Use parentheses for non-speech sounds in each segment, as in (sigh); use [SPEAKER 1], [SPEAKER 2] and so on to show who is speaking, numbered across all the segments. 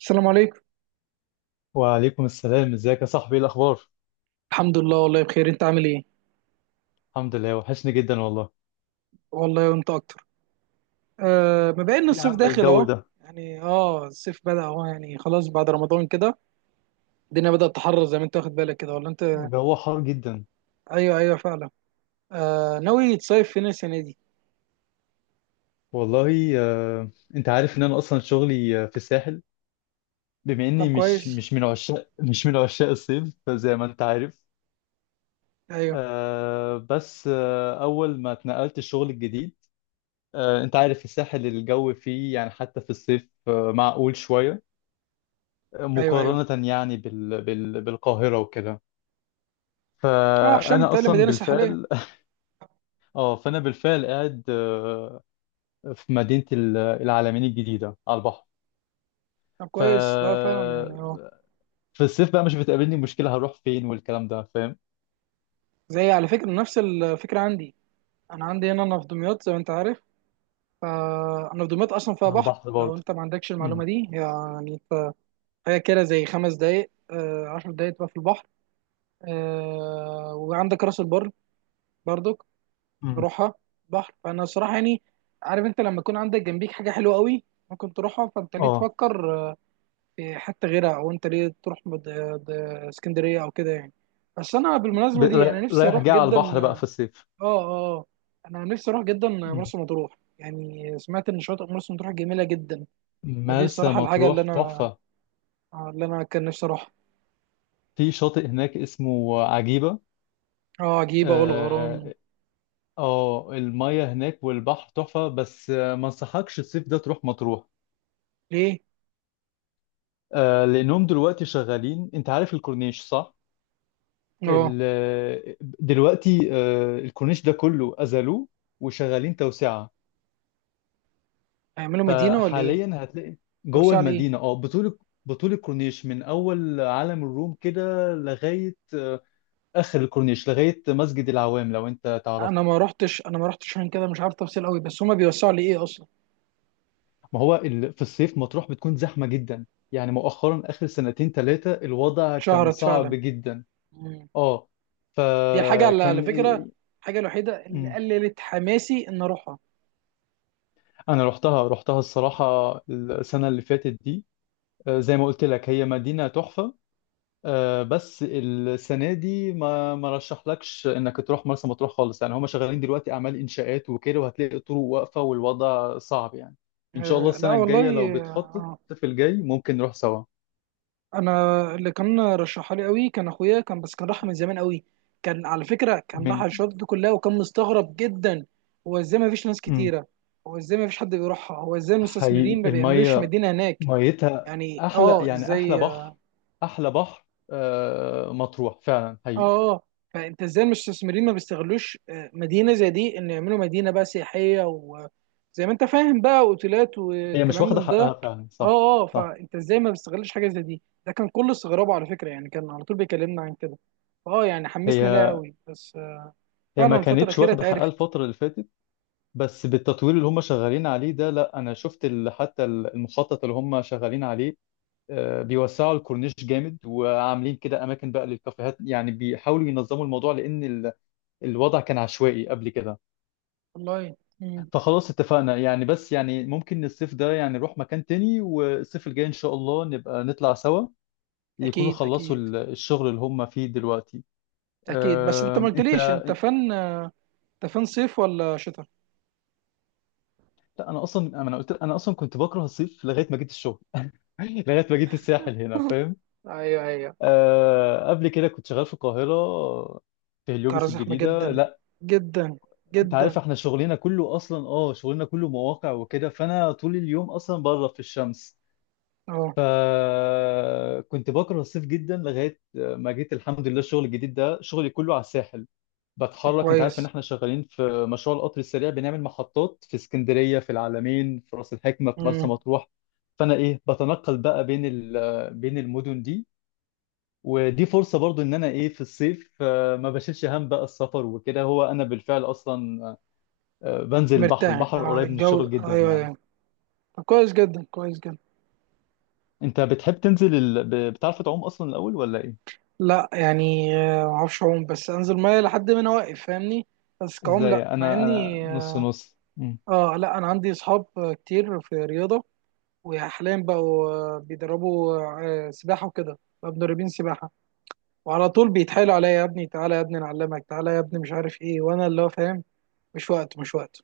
[SPEAKER 1] السلام عليكم.
[SPEAKER 2] وعليكم السلام، ازيك يا صاحبي؟ ايه الاخبار؟
[SPEAKER 1] الحمد لله، والله بخير. انت عامل ايه؟
[SPEAKER 2] الحمد لله، وحشني جدا والله.
[SPEAKER 1] والله وانت اكتر. مبين ان
[SPEAKER 2] ايه يا
[SPEAKER 1] الصيف
[SPEAKER 2] عم
[SPEAKER 1] داخل
[SPEAKER 2] الجو
[SPEAKER 1] اهو.
[SPEAKER 2] ده!
[SPEAKER 1] يعني الصيف بدأ اهو، يعني خلاص بعد رمضان كده. الدنيا بدأت تحرر، زي ما انت واخد بالك كده، ولا انت؟
[SPEAKER 2] الجو حار جدا.
[SPEAKER 1] ايوه، ايوه، فعلا. ناوي تصيف فين السنه دي؟
[SPEAKER 2] والله انت عارف ان انا اصلا شغلي في الساحل. بما
[SPEAKER 1] طب
[SPEAKER 2] اني مش
[SPEAKER 1] كويس.
[SPEAKER 2] مش من عشاق مش من عشاق الصيف زي ما انت عارف.
[SPEAKER 1] ايوه،
[SPEAKER 2] بس اول ما اتنقلت الشغل الجديد. انت عارف الساحل الجو فيه يعني حتى في الصيف معقول شوية،
[SPEAKER 1] ايوه، ايوه.
[SPEAKER 2] مقارنة يعني بالقاهرة وكده.
[SPEAKER 1] اه، عشان
[SPEAKER 2] فأنا
[SPEAKER 1] بتقال
[SPEAKER 2] أصلا
[SPEAKER 1] مدينه ساحليه.
[SPEAKER 2] بالفعل اه فانا بالفعل قاعد في مدينه العلمين الجديده على البحر.
[SPEAKER 1] طب
[SPEAKER 2] ف
[SPEAKER 1] كويس. لا فعلا، يعني اه.
[SPEAKER 2] في الصيف بقى مش بتقابلني مشكله، هروح فين والكلام ده، فاهم.
[SPEAKER 1] زي على فكره، نفس الفكره عندي. انا عندي هنا، انا في دمياط زي ما انت عارف. فانا في دمياط اصلا فيها
[SPEAKER 2] على
[SPEAKER 1] بحر،
[SPEAKER 2] البحر
[SPEAKER 1] لو
[SPEAKER 2] برضه.
[SPEAKER 1] انت ما عندكش
[SPEAKER 2] امم.
[SPEAKER 1] المعلومه دي، يعني انت. حاجة كده زي خمس دقايق، عشر دقايق تبقى في البحر. وعندك راس البر برضك،
[SPEAKER 2] امم.
[SPEAKER 1] نروحها. بحر، فأنا صراحة يعني، عارف أنت، لما يكون عندك جنبيك حاجة حلوة قوي ممكن تروحها، فأنت ليه
[SPEAKER 2] اه
[SPEAKER 1] تفكر في حتة غيرها؟ أو أنت ليه تروح اسكندرية أو كده يعني؟ بس أنا بالمناسبة دي، أنا نفسي
[SPEAKER 2] رايح
[SPEAKER 1] أروح
[SPEAKER 2] جاي على
[SPEAKER 1] جدا
[SPEAKER 2] البحر بقى في الصيف.
[SPEAKER 1] آه آه. أنا نفسي أروح جدا
[SPEAKER 2] امم.
[SPEAKER 1] مرسى مطروح. يعني سمعت إن شاطئ مرسى مطروح جميلة جدا. فدي
[SPEAKER 2] مرسى
[SPEAKER 1] الصراحة الحاجة اللي
[SPEAKER 2] مطروح
[SPEAKER 1] أنا،
[SPEAKER 2] تحفه.
[SPEAKER 1] اللي أنا كان نفسي أروحها.
[SPEAKER 2] في شاطئ هناك اسمه عجيبه.
[SPEAKER 1] اه، عجيبة والغرام.
[SPEAKER 2] اه المية هناك والبحر تحفه، بس ما انصحكش الصيف ده تروح مطروح.
[SPEAKER 1] ليه؟
[SPEAKER 2] لانهم دلوقتي شغالين، انت عارف الكورنيش صح؟
[SPEAKER 1] اه.
[SPEAKER 2] دلوقتي الكورنيش ده كله أزلوه، وشغالين توسعة.
[SPEAKER 1] هيعملوا مدينة ولا ايه؟
[SPEAKER 2] فحاليا هتلاقي جوه
[SPEAKER 1] توسعة
[SPEAKER 2] المدينة
[SPEAKER 1] لإيه؟
[SPEAKER 2] بطول الكورنيش من أول عالم الروم كده لغاية آخر الكورنيش لغاية مسجد العوام لو أنت
[SPEAKER 1] أنا
[SPEAKER 2] تعرفه.
[SPEAKER 1] ما رحتش أنا ما رحتش عشان كده مش عارف تفاصيل قوي، بس هما بيوسعوا لإيه أصلا؟
[SPEAKER 2] ما هو في الصيف مطروح بتكون زحمة جدا، يعني مؤخرا آخر سنتين ثلاثة الوضع كان
[SPEAKER 1] اتشهرت
[SPEAKER 2] صعب
[SPEAKER 1] فعلا.
[SPEAKER 2] جدا.
[SPEAKER 1] مم.
[SPEAKER 2] اه.
[SPEAKER 1] دي الحاجة، على
[SPEAKER 2] فكان
[SPEAKER 1] فكرة، الحاجة الوحيدة اللي
[SPEAKER 2] مم.
[SPEAKER 1] قللت حماسي إن أروحها.
[SPEAKER 2] أنا رحتها الصراحة السنة اللي فاتت دي. زي ما قلت لك هي مدينة تحفة. بس السنة دي ما رشحلكش انك تروح مرسى مطروح خالص، يعني هم شغالين دلوقتي اعمال انشاءات وكده، وهتلاقي الطرق واقفة والوضع صعب يعني. ان شاء الله
[SPEAKER 1] لا
[SPEAKER 2] السنة الجاية لو
[SPEAKER 1] والله
[SPEAKER 2] بتخطط في الجاي ممكن نروح سوا.
[SPEAKER 1] أنا. اللي كان رشحها لي قوي كان أخويا، كان بس كان راحها من زمان قوي. كان على فكرة كان
[SPEAKER 2] من
[SPEAKER 1] راح الشواطئ دي كلها، وكان مستغرب جدا. هو إزاي ما فيش ناس
[SPEAKER 2] مم.
[SPEAKER 1] كتيرة؟ هو إزاي ما فيش حد بيروحها؟ هو إزاي المستثمرين ما
[SPEAKER 2] حقيقي
[SPEAKER 1] بيعملوش
[SPEAKER 2] المية
[SPEAKER 1] مدينة هناك؟
[SPEAKER 2] ميتها
[SPEAKER 1] يعني
[SPEAKER 2] احلى، يعني احلى
[SPEAKER 1] ازاي.
[SPEAKER 2] بحر. احلى بحر مطروح فعلا حقيقي.
[SPEAKER 1] اه اه فانت ازاي المستثمرين ما بيستغلوش مدينه زي دي، ان يعملوا مدينه بقى سياحيه، وزي ما انت فاهم بقى اوتيلات
[SPEAKER 2] هي مش
[SPEAKER 1] والكلام
[SPEAKER 2] واخدة
[SPEAKER 1] من ده.
[SPEAKER 2] حقها فعلا صح.
[SPEAKER 1] اه
[SPEAKER 2] صح.
[SPEAKER 1] فانت ازاي ما بيستغلش حاجه زي دي؟ ده كان كل استغرابه على فكره، يعني كان على طول بيكلمنا عن كده. اه يعني حمسني لها
[SPEAKER 2] هي
[SPEAKER 1] قوي، بس
[SPEAKER 2] هي ما
[SPEAKER 1] فعلا الفتره
[SPEAKER 2] كانتش
[SPEAKER 1] الاخيره
[SPEAKER 2] واخدة حقها
[SPEAKER 1] اتعرفت.
[SPEAKER 2] الفترة اللي فاتت، بس بالتطوير اللي هم شغالين عليه ده. لا انا شفت حتى المخطط اللي هم شغالين عليه. بيوسعوا الكورنيش جامد، وعاملين كده اماكن بقى للكافيهات، يعني بيحاولوا ينظموا الموضوع لان الوضع كان عشوائي قبل كده.
[SPEAKER 1] والله. مم.
[SPEAKER 2] فخلاص اتفقنا يعني، بس يعني ممكن الصيف ده يعني نروح مكان تاني، والصيف الجاي ان شاء الله نبقى نطلع سوا، يكونوا
[SPEAKER 1] اكيد
[SPEAKER 2] خلصوا
[SPEAKER 1] اكيد
[SPEAKER 2] الشغل اللي هم فيه دلوقتي.
[SPEAKER 1] اكيد. بس انت ما قلتليش،
[SPEAKER 2] انت.
[SPEAKER 1] انت فن، انت فن صيف ولا شتاء؟
[SPEAKER 2] لا، انا اصلا انا قلت انا اصلا كنت بكره الصيف لغايه ما جيت الشغل (laughs) لغايه ما جيت الساحل هنا،
[SPEAKER 1] (laughs)
[SPEAKER 2] فاهم.
[SPEAKER 1] ايوه، ايوه.
[SPEAKER 2] قبل كده كنت شغال في القاهرة في
[SPEAKER 1] القاهره
[SPEAKER 2] هليوبس
[SPEAKER 1] زحمه
[SPEAKER 2] الجديدة.
[SPEAKER 1] جدا
[SPEAKER 2] لا،
[SPEAKER 1] جدا
[SPEAKER 2] انت
[SPEAKER 1] جدا.
[SPEAKER 2] عارف احنا شغلنا كله مواقع وكده، فانا طول اليوم اصلا بره في الشمس.
[SPEAKER 1] اه.
[SPEAKER 2] فكنت بكره الصيف جدا لغاية ما جيت، الحمد لله، الشغل الجديد ده شغلي كله على الساحل.
[SPEAKER 1] طب
[SPEAKER 2] بتحرك، انت عارف ان
[SPEAKER 1] كويس.
[SPEAKER 2] احنا شغالين في مشروع القطر السريع، بنعمل محطات في اسكندرية، في العلمين، في راس الحكمة، في مرسى
[SPEAKER 1] مم.
[SPEAKER 2] مطروح. فانا ايه بتنقل بقى بين المدن دي. ودي فرصة برضو ان انا ايه في الصيف، ما بشيلش هم بقى السفر وكده، هو انا بالفعل اصلا بنزل البحر،
[SPEAKER 1] مرتاح،
[SPEAKER 2] البحر
[SPEAKER 1] اه
[SPEAKER 2] قريب من
[SPEAKER 1] الجو.
[SPEAKER 2] الشغل جدا
[SPEAKER 1] ايوه،
[SPEAKER 2] يعني.
[SPEAKER 1] ايوه. طب كويس جدا، كويس جدا.
[SPEAKER 2] انت بتحب تنزل بتعرف تعوم اصلا الاول، ولا ايه؟
[SPEAKER 1] لا يعني، ما اعرفش اعوم، بس انزل ميه لحد ما انا واقف، فاهمني. بس كعوم
[SPEAKER 2] ازاي،
[SPEAKER 1] لا، مع
[SPEAKER 2] انا
[SPEAKER 1] اني
[SPEAKER 2] نص
[SPEAKER 1] اه.
[SPEAKER 2] نص. مم.
[SPEAKER 1] لا انا عندي اصحاب كتير في رياضه، وحاليا بقوا بيدربوا سباحه وكده، بقوا مدربين سباحه. وعلى طول بيتحايلوا عليا: يا ابني تعالى، يا ابني نعلمك، تعالى يا ابني، مش عارف ايه، وانا اللي هو فاهم. مش وقت، مش وقت.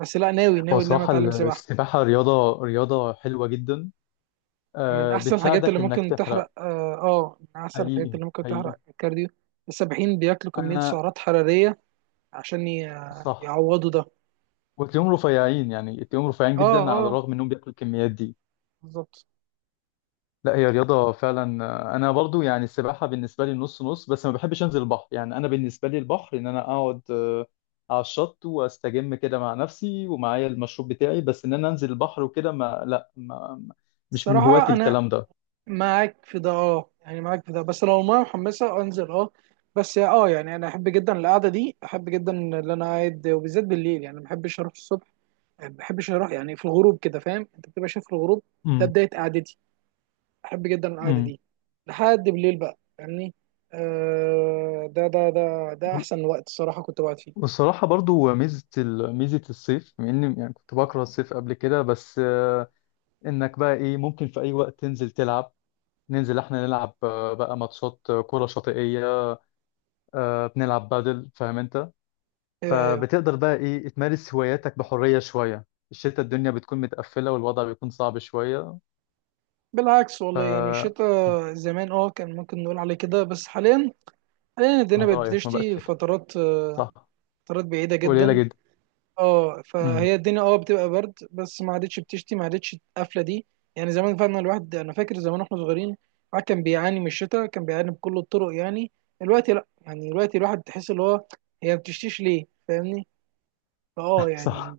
[SPEAKER 1] بس لا، ناوي
[SPEAKER 2] هو
[SPEAKER 1] ناوي ان انا
[SPEAKER 2] صراحة
[SPEAKER 1] اتعلم سباحه.
[SPEAKER 2] السباحة رياضة حلوة جدا،
[SPEAKER 1] من احسن الحاجات اللي
[SPEAKER 2] بتساعدك انك
[SPEAKER 1] ممكن
[SPEAKER 2] تحرق.
[SPEAKER 1] تحرق، اه. من احسن الحاجات
[SPEAKER 2] حقيقي.
[SPEAKER 1] اللي ممكن
[SPEAKER 2] حقيقي.
[SPEAKER 1] تحرق الكارديو. السباحين بياكلوا كمية
[SPEAKER 2] انا،
[SPEAKER 1] سعرات حرارية عشان
[SPEAKER 2] صح.
[SPEAKER 1] يعوضوا ده.
[SPEAKER 2] وتلاقيهم رفيعين، يعني تلاقيهم رفيعين
[SPEAKER 1] اه،
[SPEAKER 2] جدا على
[SPEAKER 1] اه،
[SPEAKER 2] الرغم انهم بياكلوا الكميات دي.
[SPEAKER 1] بالظبط.
[SPEAKER 2] لا، هي رياضة فعلا، أنا برضو يعني السباحة بالنسبة لي نص نص، بس ما بحبش أنزل البحر، يعني أنا بالنسبة لي البحر إن أنا أقعد على الشط وأستجم كده مع نفسي ومعايا المشروب بتاعي، بس إن أنا أنزل البحر وكده ما لا ما ما- مش من هواة
[SPEAKER 1] الصراحة انا
[SPEAKER 2] الكلام ده.
[SPEAKER 1] معاك في ده. اه يعني، معاك في ده، بس لو المية محمسة انزل، اه. بس يعني انا احب جدا القعدة دي، احب جدا اللي انا قاعد وبالذات بالليل. يعني ما بحبش اروح الصبح، ما بحبش اروح، يعني في الغروب كده، فاهم، انت بتبقى شايف الغروب، ده
[SPEAKER 2] امم.
[SPEAKER 1] بداية قعدتي. بحب جدا القعده
[SPEAKER 2] امم.
[SPEAKER 1] دي لحد بالليل بقى، فاهمني. ده
[SPEAKER 2] وال-
[SPEAKER 1] احسن وقت الصراحه كنت بقعد فيه.
[SPEAKER 2] والصراحة برضو ميزة الصيف، بما إني يعني كنت بكره الصيف قبل كده، بس إنك بقى إيه ممكن في أي وقت تنزل تلعب، ننزل إحنا نلعب بقى ماتشات كرة شاطئية، بنلعب بادل، فاهم أنت.
[SPEAKER 1] ايوه، ايوه.
[SPEAKER 2] فبتقدر بقى ايه تمارس هواياتك بحرية شوية، الشتاء الدنيا بتكون متقفلة والوضع بيكون صعب شوية.
[SPEAKER 1] بالعكس
[SPEAKER 2] ف
[SPEAKER 1] والله، يعني الشتاء زمان كان ممكن نقول عليه كده، بس حاليا، حاليا الدنيا بقت
[SPEAKER 2] رأيك ما بقاش
[SPEAKER 1] بتشتي
[SPEAKER 2] شتاء،
[SPEAKER 1] فترات
[SPEAKER 2] صح.
[SPEAKER 1] فترات بعيده
[SPEAKER 2] قليلة
[SPEAKER 1] جدا.
[SPEAKER 2] جدا.
[SPEAKER 1] اه،
[SPEAKER 2] امم.
[SPEAKER 1] فهي الدنيا بتبقى برد، بس ما عادتش بتشتي، ما عادتش القفله دي. يعني زمان فعلا الواحد، انا فاكر زمان واحنا صغيرين الواحد كان بيعاني من الشتاء، كان بيعاني بكل الطرق يعني. دلوقتي لا، يعني دلوقتي الواحد تحس اللي هو، هي ما بتشتيش ليه، فاهمني. اه
[SPEAKER 2] (laughs)
[SPEAKER 1] يعني،
[SPEAKER 2] صح.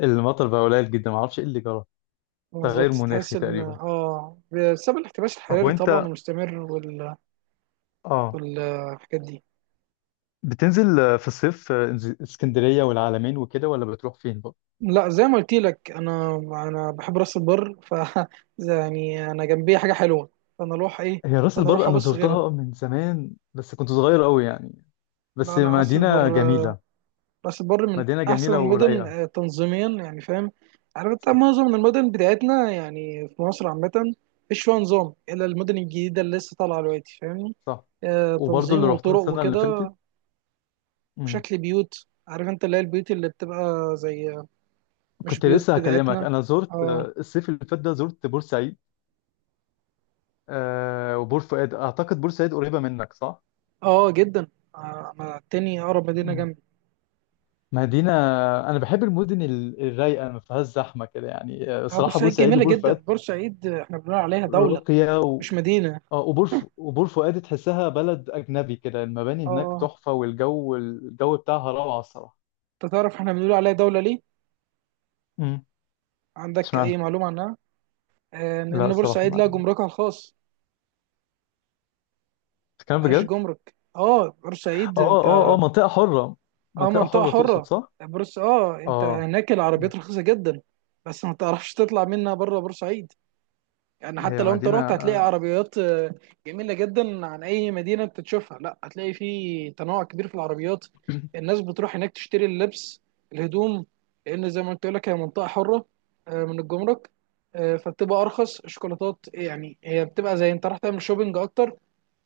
[SPEAKER 2] المطر بقى قليل جدا، ما اعرفش ايه اللي جرى. تغير
[SPEAKER 1] بالظبط، تحس
[SPEAKER 2] مناخي
[SPEAKER 1] ان
[SPEAKER 2] تقريبا.
[SPEAKER 1] بسبب الاحتباس
[SPEAKER 2] طب
[SPEAKER 1] الحراري طبعا
[SPEAKER 2] وانت
[SPEAKER 1] المستمر
[SPEAKER 2] اه
[SPEAKER 1] والحاجات دي.
[SPEAKER 2] بتنزل في الصيف اسكندرية والعلمين وكده، ولا بتروح فين بقى؟
[SPEAKER 1] لا زي ما قلت لك، انا بحب راس البر، ف (laughs) يعني انا جنبي حاجه حلوه، فانا اروح ايه،
[SPEAKER 2] هي راس
[SPEAKER 1] فانا
[SPEAKER 2] البر
[SPEAKER 1] اروح
[SPEAKER 2] انا
[SPEAKER 1] ابص غيرها.
[SPEAKER 2] زرتها من زمان، بس كنت صغير قوي يعني، بس
[SPEAKER 1] لا لا، راس البر.
[SPEAKER 2] مدينة جميلة.
[SPEAKER 1] راس البر من
[SPEAKER 2] مدينة
[SPEAKER 1] احسن
[SPEAKER 2] جميلة
[SPEAKER 1] المدن
[SPEAKER 2] ورايقة.
[SPEAKER 1] تنظيميا، يعني فاهم، عارف انت،
[SPEAKER 2] صح،
[SPEAKER 1] معظم المدن بتاعتنا يعني في مصر عامه مفيش فيها نظام الا المدن الجديده اللي لسه طالعه دلوقتي، فاهمني،
[SPEAKER 2] صح. وبرضه
[SPEAKER 1] تنظيم
[SPEAKER 2] اللي رحتها
[SPEAKER 1] وطرق
[SPEAKER 2] السنة اللي
[SPEAKER 1] وكده
[SPEAKER 2] فاتت. مم.
[SPEAKER 1] وشكل بيوت. عارف انت اللي هي البيوت اللي بتبقى زي، مش
[SPEAKER 2] كنت
[SPEAKER 1] بيوت
[SPEAKER 2] لسه هكلمك،
[SPEAKER 1] بتاعتنا.
[SPEAKER 2] أنا زرت
[SPEAKER 1] اه،
[SPEAKER 2] الصيف اللي فات ده زرت بورسعيد وبور فؤاد. أعتقد بورسعيد قريبة منك صح؟
[SPEAKER 1] اه جدا. انا التاني اقرب مدينه
[SPEAKER 2] مم.
[SPEAKER 1] جنبي.
[SPEAKER 2] مدينة، أنا بحب المدن الرايقة ما فيهاش زحمة كده يعني،
[SPEAKER 1] اه،
[SPEAKER 2] صراحة
[SPEAKER 1] بورسعيد
[SPEAKER 2] بورسعيد
[SPEAKER 1] جميله
[SPEAKER 2] وبور
[SPEAKER 1] جدا.
[SPEAKER 2] فؤاد
[SPEAKER 1] بورسعيد احنا بنقول عليها دوله،
[SPEAKER 2] راقية و...
[SPEAKER 1] مش مدينه.
[SPEAKER 2] وبور فؤاد تحسها بلد أجنبي كده، المباني هناك
[SPEAKER 1] اه،
[SPEAKER 2] تحفة، والجو بتاعها روعة الصراحة.
[SPEAKER 1] انت تعرف احنا بنقول عليها دوله ليه؟
[SPEAKER 2] مم.
[SPEAKER 1] عندك
[SPEAKER 2] اشمعنى؟
[SPEAKER 1] اي معلومه عنها؟
[SPEAKER 2] لا
[SPEAKER 1] لان
[SPEAKER 2] الصراحة
[SPEAKER 1] بورسعيد لها
[SPEAKER 2] ما.
[SPEAKER 1] جمركها الخاص،
[SPEAKER 2] بتتكلم
[SPEAKER 1] ملهاش
[SPEAKER 2] بجد؟
[SPEAKER 1] جمرك، اه بورسعيد
[SPEAKER 2] اه، اه، اه، اه،
[SPEAKER 1] انت،
[SPEAKER 2] منطقة حرة.
[SPEAKER 1] اه
[SPEAKER 2] منطقة
[SPEAKER 1] منطقه
[SPEAKER 2] حرة تقصد
[SPEAKER 1] حره.
[SPEAKER 2] صح؟
[SPEAKER 1] بورس اه انت
[SPEAKER 2] اه،
[SPEAKER 1] هناك العربيات رخيصه جدا، بس ما تعرفش تطلع منها بره بورسعيد. يعني حتى
[SPEAKER 2] هي
[SPEAKER 1] لو انت
[SPEAKER 2] مدينة
[SPEAKER 1] رحت هتلاقي عربيات جميلة جدا عن اي مدينة انت تشوفها. لا، هتلاقي في تنوع كبير في العربيات.
[SPEAKER 2] (clears throat)
[SPEAKER 1] الناس بتروح هناك تشتري اللبس، الهدوم، لان زي ما قلت لك هي منطقة حرة من الجمرك. فبتبقى ارخص الشوكولاتات، يعني هي بتبقى زي انت راح تعمل شوبينج اكتر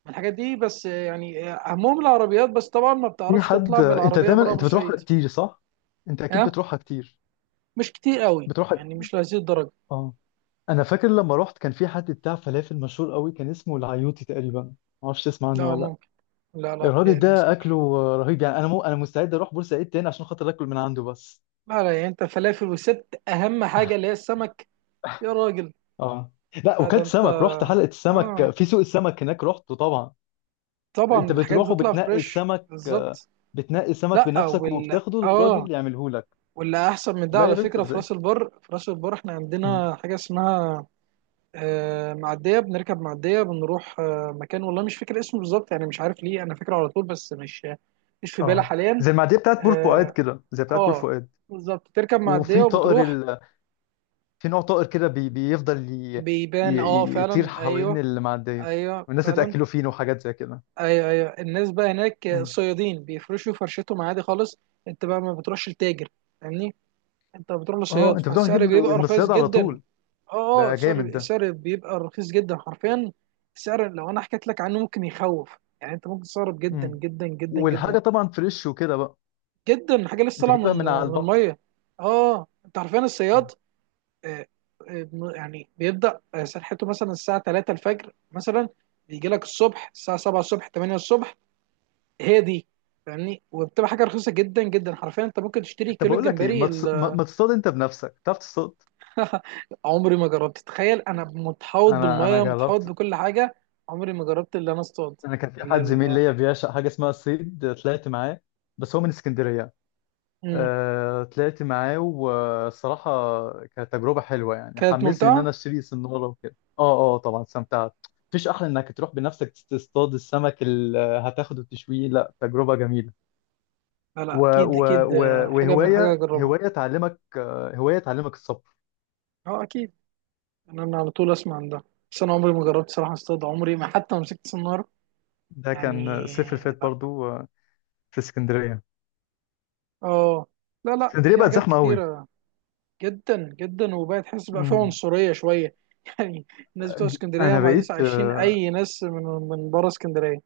[SPEAKER 1] من الحاجات دي، بس يعني اهمهم العربيات، بس طبعا ما
[SPEAKER 2] في
[SPEAKER 1] بتعرفش
[SPEAKER 2] حد.
[SPEAKER 1] تطلع
[SPEAKER 2] انت
[SPEAKER 1] بالعربية
[SPEAKER 2] دايما
[SPEAKER 1] بره
[SPEAKER 2] انت بتروحها
[SPEAKER 1] بورسعيد.
[SPEAKER 2] كتير صح؟ انت اكيد
[SPEAKER 1] ها،
[SPEAKER 2] بتروحها كتير،
[SPEAKER 1] مش كتير قوي
[SPEAKER 2] بتروحها.
[SPEAKER 1] يعني، مش لهذه الدرجة.
[SPEAKER 2] اه. انا فاكر لما رحت كان في حد بتاع فلافل مشهور قوي، كان اسمه العيوطي تقريبا، ما اعرفش تسمع عنه
[SPEAKER 1] لا
[SPEAKER 2] ولا لا.
[SPEAKER 1] ممكن، لا لا
[SPEAKER 2] الراجل
[SPEAKER 1] بتهيألي ما
[SPEAKER 2] ده اكله
[SPEAKER 1] اسمعش.
[SPEAKER 2] رهيب يعني، انا مستعد اروح بورسعيد تاني عشان خاطر اكل من عنده بس.
[SPEAKER 1] لا لا، يعني انت فلافل وست، اهم حاجه اللي هي السمك، يا راجل.
[SPEAKER 2] اه، لا
[SPEAKER 1] لا ده
[SPEAKER 2] وكلت
[SPEAKER 1] انت،
[SPEAKER 2] سمك، رحت حلقة السمك
[SPEAKER 1] اه،
[SPEAKER 2] في سوق السمك هناك. رحت طبعا. انت
[SPEAKER 1] طبعا الحاجات
[SPEAKER 2] بتروح
[SPEAKER 1] بتطلع
[SPEAKER 2] وبتنقي
[SPEAKER 1] فريش
[SPEAKER 2] السمك
[SPEAKER 1] بالظبط.
[SPEAKER 2] بتنقي السمك
[SPEAKER 1] لا
[SPEAKER 2] بنفسك وبتاخده للراجل يعمله لك.
[SPEAKER 1] واللي احسن من ده
[SPEAKER 2] لا يا
[SPEAKER 1] على
[SPEAKER 2] باشا
[SPEAKER 1] فكره، في
[SPEAKER 2] ازاي!
[SPEAKER 1] راس البر، احنا
[SPEAKER 2] مم.
[SPEAKER 1] عندنا حاجه اسمها معديه، بنركب معديه بنروح مكان، والله مش فاكر اسمه بالظبط، يعني مش عارف ليه انا فاكره على طول، بس مش، مش في بالي
[SPEAKER 2] اه،
[SPEAKER 1] حاليا.
[SPEAKER 2] زي المعديه بتاعت بور فؤاد
[SPEAKER 1] اه،
[SPEAKER 2] كده، زي بتاعت بور
[SPEAKER 1] آه،
[SPEAKER 2] فؤاد.
[SPEAKER 1] بالظبط، تركب معديه
[SPEAKER 2] وفي طائر
[SPEAKER 1] وبتروح.
[SPEAKER 2] في نوع طائر كده بيفضل
[SPEAKER 1] بيبان، اه
[SPEAKER 2] يطير
[SPEAKER 1] فعلا.
[SPEAKER 2] حوالين
[SPEAKER 1] ايوه،
[SPEAKER 2] المعدية.
[SPEAKER 1] ايوه
[SPEAKER 2] والناس
[SPEAKER 1] فعلا.
[SPEAKER 2] بتاكله فين وحاجات زي كده.
[SPEAKER 1] ايوه، ايوه. الناس بقى هناك
[SPEAKER 2] مم.
[SPEAKER 1] صيادين بيفرشوا فرشتهم عادي خالص. انت بقى ما بتروحش لتاجر، فاهمني، انت بتروح
[SPEAKER 2] اه،
[SPEAKER 1] لصياد،
[SPEAKER 2] انت بتروح تجيب
[SPEAKER 1] فالسعر بيبقى
[SPEAKER 2] من
[SPEAKER 1] رخيص
[SPEAKER 2] الصيادة على
[SPEAKER 1] جدا.
[SPEAKER 2] طول.
[SPEAKER 1] اه، اه.
[SPEAKER 2] ده
[SPEAKER 1] السعر
[SPEAKER 2] جامد ده.
[SPEAKER 1] السعر بيبقى رخيص جدا حرفيا. السعر لو انا حكيت لك عنه ممكن يخوف، يعني انت ممكن تستغرب جدا
[SPEAKER 2] مم.
[SPEAKER 1] جدا جدا جدا
[SPEAKER 2] والحاجة طبعا فريش وكده بقى،
[SPEAKER 1] جدا. حاجه لسه
[SPEAKER 2] انت
[SPEAKER 1] طالعه
[SPEAKER 2] جايبها
[SPEAKER 1] من
[SPEAKER 2] من على
[SPEAKER 1] من
[SPEAKER 2] البحر.
[SPEAKER 1] الميه. اه، انت حرفيا
[SPEAKER 2] مم.
[SPEAKER 1] الصياد آه، آه، يعني بيبدا سرحته مثلا الساعه 3 الفجر مثلا، بيجي لك الصبح الساعه 7 الصبح، 8 الصبح. هي دي، فاهمني، وبتبقى حاجه رخيصه جدا جدا حرفيا، انت ممكن تشتري
[SPEAKER 2] طب
[SPEAKER 1] كيلو
[SPEAKER 2] بقول لك ايه،
[SPEAKER 1] الجمبري
[SPEAKER 2] ما, تص... ما... ما تصطاد انت بنفسك، تعرف تصطاد؟
[SPEAKER 1] (laughs) عمري ما جربت، تخيل انا متحوط
[SPEAKER 2] انا
[SPEAKER 1] بالميه، متحوط
[SPEAKER 2] جربت.
[SPEAKER 1] بكل حاجه. عمري ما جربت اللي انا اصطاد
[SPEAKER 2] انا كان في
[SPEAKER 1] اللي
[SPEAKER 2] حد زميل
[SPEAKER 1] ال-
[SPEAKER 2] ليا بيعشق حاجه اسمها الصيد، طلعت معاه، بس هو من اسكندريه.
[SPEAKER 1] مم.
[SPEAKER 2] طلعت معاه والصراحه كانت تجربه حلوه يعني،
[SPEAKER 1] كانت
[SPEAKER 2] حمسني ان انا
[SPEAKER 1] ممتعه.
[SPEAKER 2] اشتري سناره وكده. اه، اه، طبعا استمتعت. مفيش احلى انك تروح بنفسك تصطاد السمك اللي هتاخده وتشويه. لا، تجربه جميله.
[SPEAKER 1] لا
[SPEAKER 2] و
[SPEAKER 1] لا، اكيد
[SPEAKER 2] و
[SPEAKER 1] اكيد،
[SPEAKER 2] و
[SPEAKER 1] حاجه من حاجه
[SPEAKER 2] وهوايه
[SPEAKER 1] اجربها.
[SPEAKER 2] هوايه تعلمك هوايه تعلمك الصبر.
[SPEAKER 1] اه، اكيد، انا على طول اسمع عن ده، بس انا عمري ما جربت صراحه اصطاد، عمري ما حتى مسكت صناره
[SPEAKER 2] ده
[SPEAKER 1] يعني.
[SPEAKER 2] كان الصيف اللي فات
[SPEAKER 1] لا،
[SPEAKER 2] برضو في اسكندريه.
[SPEAKER 1] اه. لا لا،
[SPEAKER 2] اسكندريه
[SPEAKER 1] في
[SPEAKER 2] بقت
[SPEAKER 1] حاجات
[SPEAKER 2] زحمه قوي.
[SPEAKER 1] كتير. جدا جدا، وبقى تحس بقى فيه
[SPEAKER 2] مم.
[SPEAKER 1] عنصريه شويه (laughs) يعني، الناس بتوع اسكندريه
[SPEAKER 2] انا
[SPEAKER 1] ما عادش
[SPEAKER 2] بقيت.
[SPEAKER 1] عايشين اي ناس من بره اسكندريه.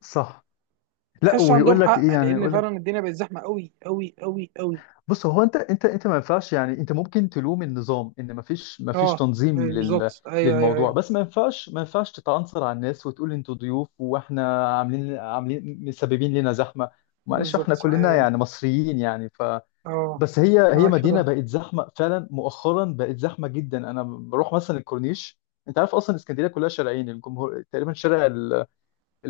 [SPEAKER 2] صح. لا،
[SPEAKER 1] تحس
[SPEAKER 2] ويقول
[SPEAKER 1] عندهم
[SPEAKER 2] لك ايه
[SPEAKER 1] حق،
[SPEAKER 2] يعني،
[SPEAKER 1] لان
[SPEAKER 2] يقول لك.
[SPEAKER 1] فعلا الدنيا بقت زحمه قوي قوي قوي قوي.
[SPEAKER 2] بص، هو انت ما ينفعش يعني، انت ممكن تلوم النظام ان ما فيش
[SPEAKER 1] اه،
[SPEAKER 2] تنظيم
[SPEAKER 1] أيوة بالظبط، ايوه، ايوه،
[SPEAKER 2] للموضوع،
[SPEAKER 1] ايوه.
[SPEAKER 2] بس ما ينفعش تتعنصر على الناس وتقول انتوا ضيوف، واحنا عاملين مسببين لنا زحمه. معلش، احنا
[SPEAKER 1] بالظبط، ايوه،
[SPEAKER 2] كلنا
[SPEAKER 1] ايوه.
[SPEAKER 2] يعني مصريين يعني.
[SPEAKER 1] اه،
[SPEAKER 2] بس هي
[SPEAKER 1] معاك في
[SPEAKER 2] مدينه
[SPEAKER 1] ده.
[SPEAKER 2] بقت زحمه فعلا، مؤخرا بقت زحمه جدا. انا بروح مثلا الكورنيش، انت عارف اصلا اسكندريه كلها شارعين، الجمهور تقريبا، شارع اللي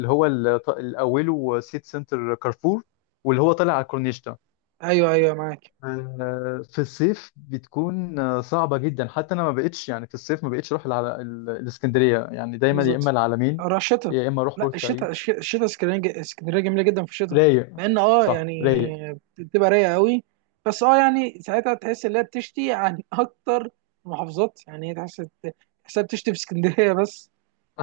[SPEAKER 2] هو ال- اللي اوله سيتي سنتر كارفور، واللي هو طالع على كورنيشتا.
[SPEAKER 1] ايوه، ايوه معاك.
[SPEAKER 2] في الصيف بتكون صعبة جدا، حتى انا ما بقتش يعني في الصيف ما بقتش اروح الاسكندرية، يعني دايما يا اما
[SPEAKER 1] بالظبط،
[SPEAKER 2] العلمين
[SPEAKER 1] اروح الشتاء.
[SPEAKER 2] يا اما اروح
[SPEAKER 1] لا
[SPEAKER 2] بورسعيد.
[SPEAKER 1] الشتاء، الشتاء اسكندريه، اسكندريه جميله جدا في الشتاء.
[SPEAKER 2] رايق.
[SPEAKER 1] مع ان
[SPEAKER 2] صح رايق.
[SPEAKER 1] يعني بتبقى رايقه قوي، بس يعني ساعتها تحس ان هي بتشتي عن (laughs) اكتر المحافظات. يعني هي تحس، تحسها بتشتي في اسكندريه (laughs) بس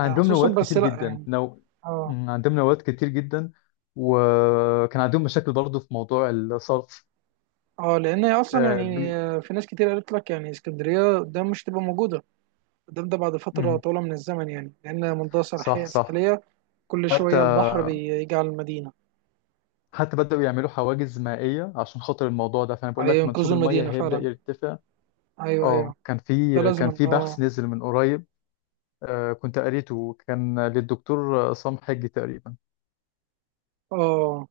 [SPEAKER 1] خصوصا،
[SPEAKER 2] نوادي
[SPEAKER 1] بس
[SPEAKER 2] كتير
[SPEAKER 1] لا
[SPEAKER 2] جدا.
[SPEAKER 1] يعني. اه،
[SPEAKER 2] مم، عندهم نوادي كتير جدا. وكان عندهم مشاكل برضو في موضوع الصرف.
[SPEAKER 1] اه، لان هي اصلا
[SPEAKER 2] آه،
[SPEAKER 1] يعني
[SPEAKER 2] بي...
[SPEAKER 1] في ناس كتير قالت لك يعني اسكندريه ده مش تبقى موجوده، ده بعد فتره
[SPEAKER 2] مم،
[SPEAKER 1] طويله من الزمن، يعني لان منطقه
[SPEAKER 2] صح.
[SPEAKER 1] ساحليه،
[SPEAKER 2] صح.
[SPEAKER 1] ساحليه، كل
[SPEAKER 2] حتى
[SPEAKER 1] شويه البحر بيجي على المدينه.
[SPEAKER 2] حتى بدأوا يعملوا حواجز مائية عشان خاطر الموضوع ده، فأنا بقول لك منسوب
[SPEAKER 1] هينقذوا
[SPEAKER 2] المية
[SPEAKER 1] المدينه
[SPEAKER 2] هيبدأ
[SPEAKER 1] فعلا.
[SPEAKER 2] يرتفع.
[SPEAKER 1] ايوه،
[SPEAKER 2] اه،
[SPEAKER 1] ايوه،
[SPEAKER 2] كان
[SPEAKER 1] ده
[SPEAKER 2] في
[SPEAKER 1] لازم،
[SPEAKER 2] كان في بحث
[SPEAKER 1] اه،
[SPEAKER 2] نزل من قريب، كنت قريته، كان للدكتور عصام حجي تقريبا.
[SPEAKER 1] اه.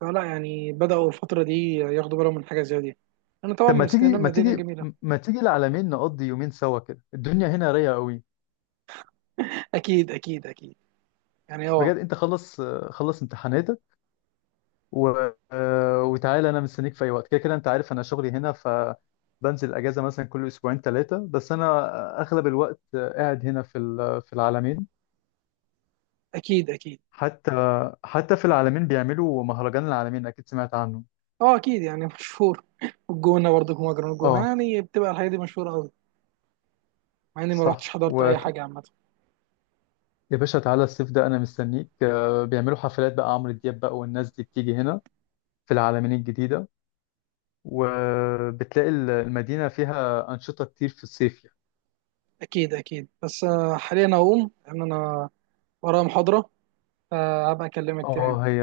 [SPEAKER 1] فلا يعني بدأوا الفترة دي ياخدوا بالهم من حاجة زي دي. انا طبعا
[SPEAKER 2] طب
[SPEAKER 1] من
[SPEAKER 2] ما تيجي
[SPEAKER 1] اسكندريه،
[SPEAKER 2] ما
[SPEAKER 1] مدينة
[SPEAKER 2] تيجي
[SPEAKER 1] جميلة.
[SPEAKER 2] ما تيجي العلمين نقضي يومين سوا كده، الدنيا هنا رايقة قوي.
[SPEAKER 1] اكيد اكيد اكيد، يعني
[SPEAKER 2] بجد، انت خلص خلص امتحاناتك و... آه، وتعالى، انا مستنيك في اي وقت، كده انت عارف انا شغلي هنا، فبنزل اجازة مثلا كل اسبوعين ثلاثة، بس انا اغلب الوقت قاعد هنا في العلمين.
[SPEAKER 1] اكيد اكيد.
[SPEAKER 2] حتى حتى في العالمين بيعملوا مهرجان العالمين، اكيد سمعت عنه.
[SPEAKER 1] اه اكيد، يعني (laughs) مشهور، والجونة برضه جمهور جرون الجونة.
[SPEAKER 2] اه،
[SPEAKER 1] يعني بتبقى الحاجة دي مشهورة قوي، مع اني ما رحتش
[SPEAKER 2] صح.
[SPEAKER 1] حضرت
[SPEAKER 2] ويا
[SPEAKER 1] اي حاجة عامة.
[SPEAKER 2] باشا تعالى الصيف ده، انا مستنيك، بيعملوا حفلات بقى، عمرو دياب بقى والناس دي بتيجي هنا في العالمين الجديدة. وبتلاقي المدينة فيها أنشطة كتير في الصيف يعني.
[SPEAKER 1] اكيد اكيد، بس حاليا اقوم لان انا ورايا محاضرة، فهبقى اكلمك تاني.
[SPEAKER 2] اه، هي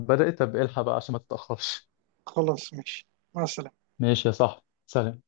[SPEAKER 2] بدأت. طب الحق بقى عشان ما تتأخرش.
[SPEAKER 1] خلاص ماشي. مع السلامة.
[SPEAKER 2] ماشي يا صاحبي، سلام.